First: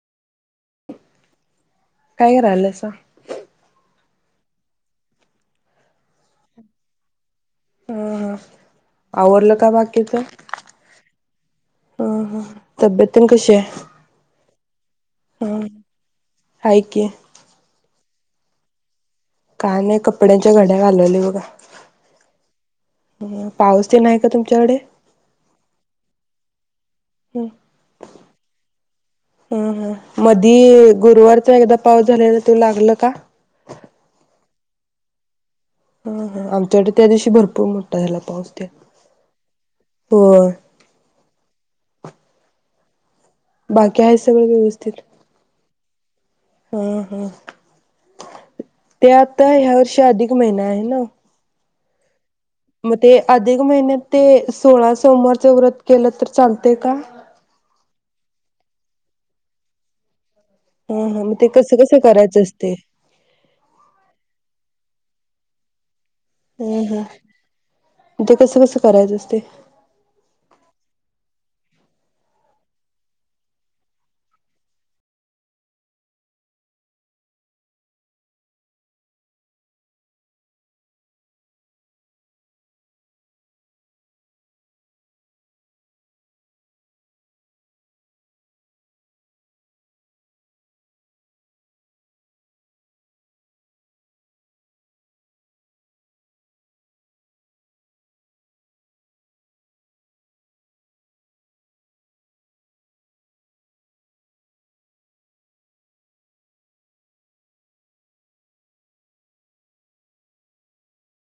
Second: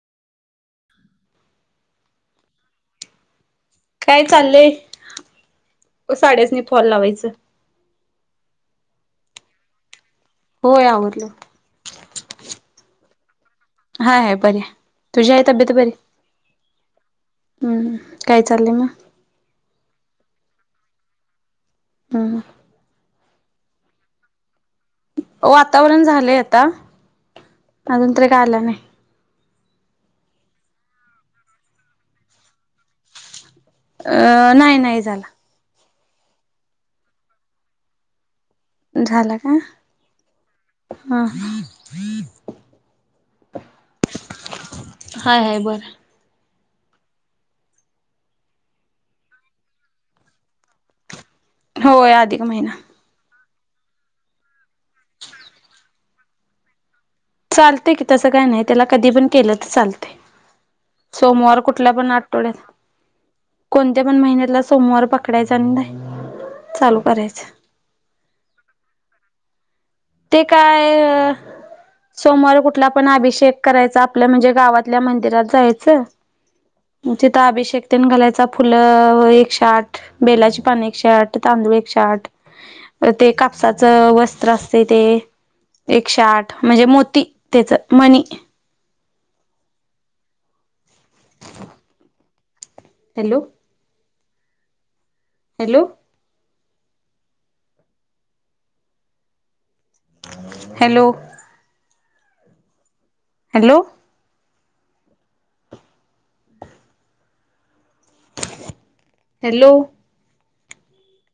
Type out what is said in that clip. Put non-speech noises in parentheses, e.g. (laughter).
काय करयलासा? काय चाललंय साड्यासनी फॉल लावायचं. ह हा आवरलं का बाकीचं होय आवरलं. हा हा तब्येत तेन कशी आहे? हाय हाय बरी हाय, तुझी हाय ह तब्येत बरी? हाय की हम् काय चाललंय मग? का नाही कपड्यांच्या घड्या घालायलोय बघा हम पाऊस तेन आहे का तुमच्याकडे? वातावरण झालंय आता ह अजून तरी काय आला नाही. ह मधी गुरुवारचा एकदा पाऊस झालेला. तो लागला का? अ नाही नाही झाला. हा हा आमच्याकडे त्यादिवशी भरपूर मोठा झाला पाऊस तेन झाल का होय ह बाकी आहे सगळं व्यवस्थित हाय हाय बरं हा हा ते आता ह्या वर्षी अधिक महिना आहे ना होय (unintelligible) मग ते अधिक महिन्यात ते सोळा सोमवारचं व्रत केलं तर चालत का? चालते कि तसं काय नाही त्याला कधी पण केलं तर चालतय. हा हा मग ते सोमवार कसं कुठल्या कसं पण करायचं आठवड्यात असते कोणत्या पण महिन्यातला सोमवार ककडे जा. हम हम ते कसं कसं करायचं असतय. ते काय सोमवार कुठला पण अभिषेक करायचा आपल्या म्हणजे गावातल्या मंदिरात जायचं तिथं अभिषेक तेन घालायचा फुलं एकशे आठ, बेलाची पान एकशे आठ, तांदूळ एकशे आठ ते कापसाचं वस्त्र असत. ते एकशे आठ म्हणजे मोती त्याच मनी (inaudible) हॅलो. हॅलो. हॅलो. हॅलो. (inaudible)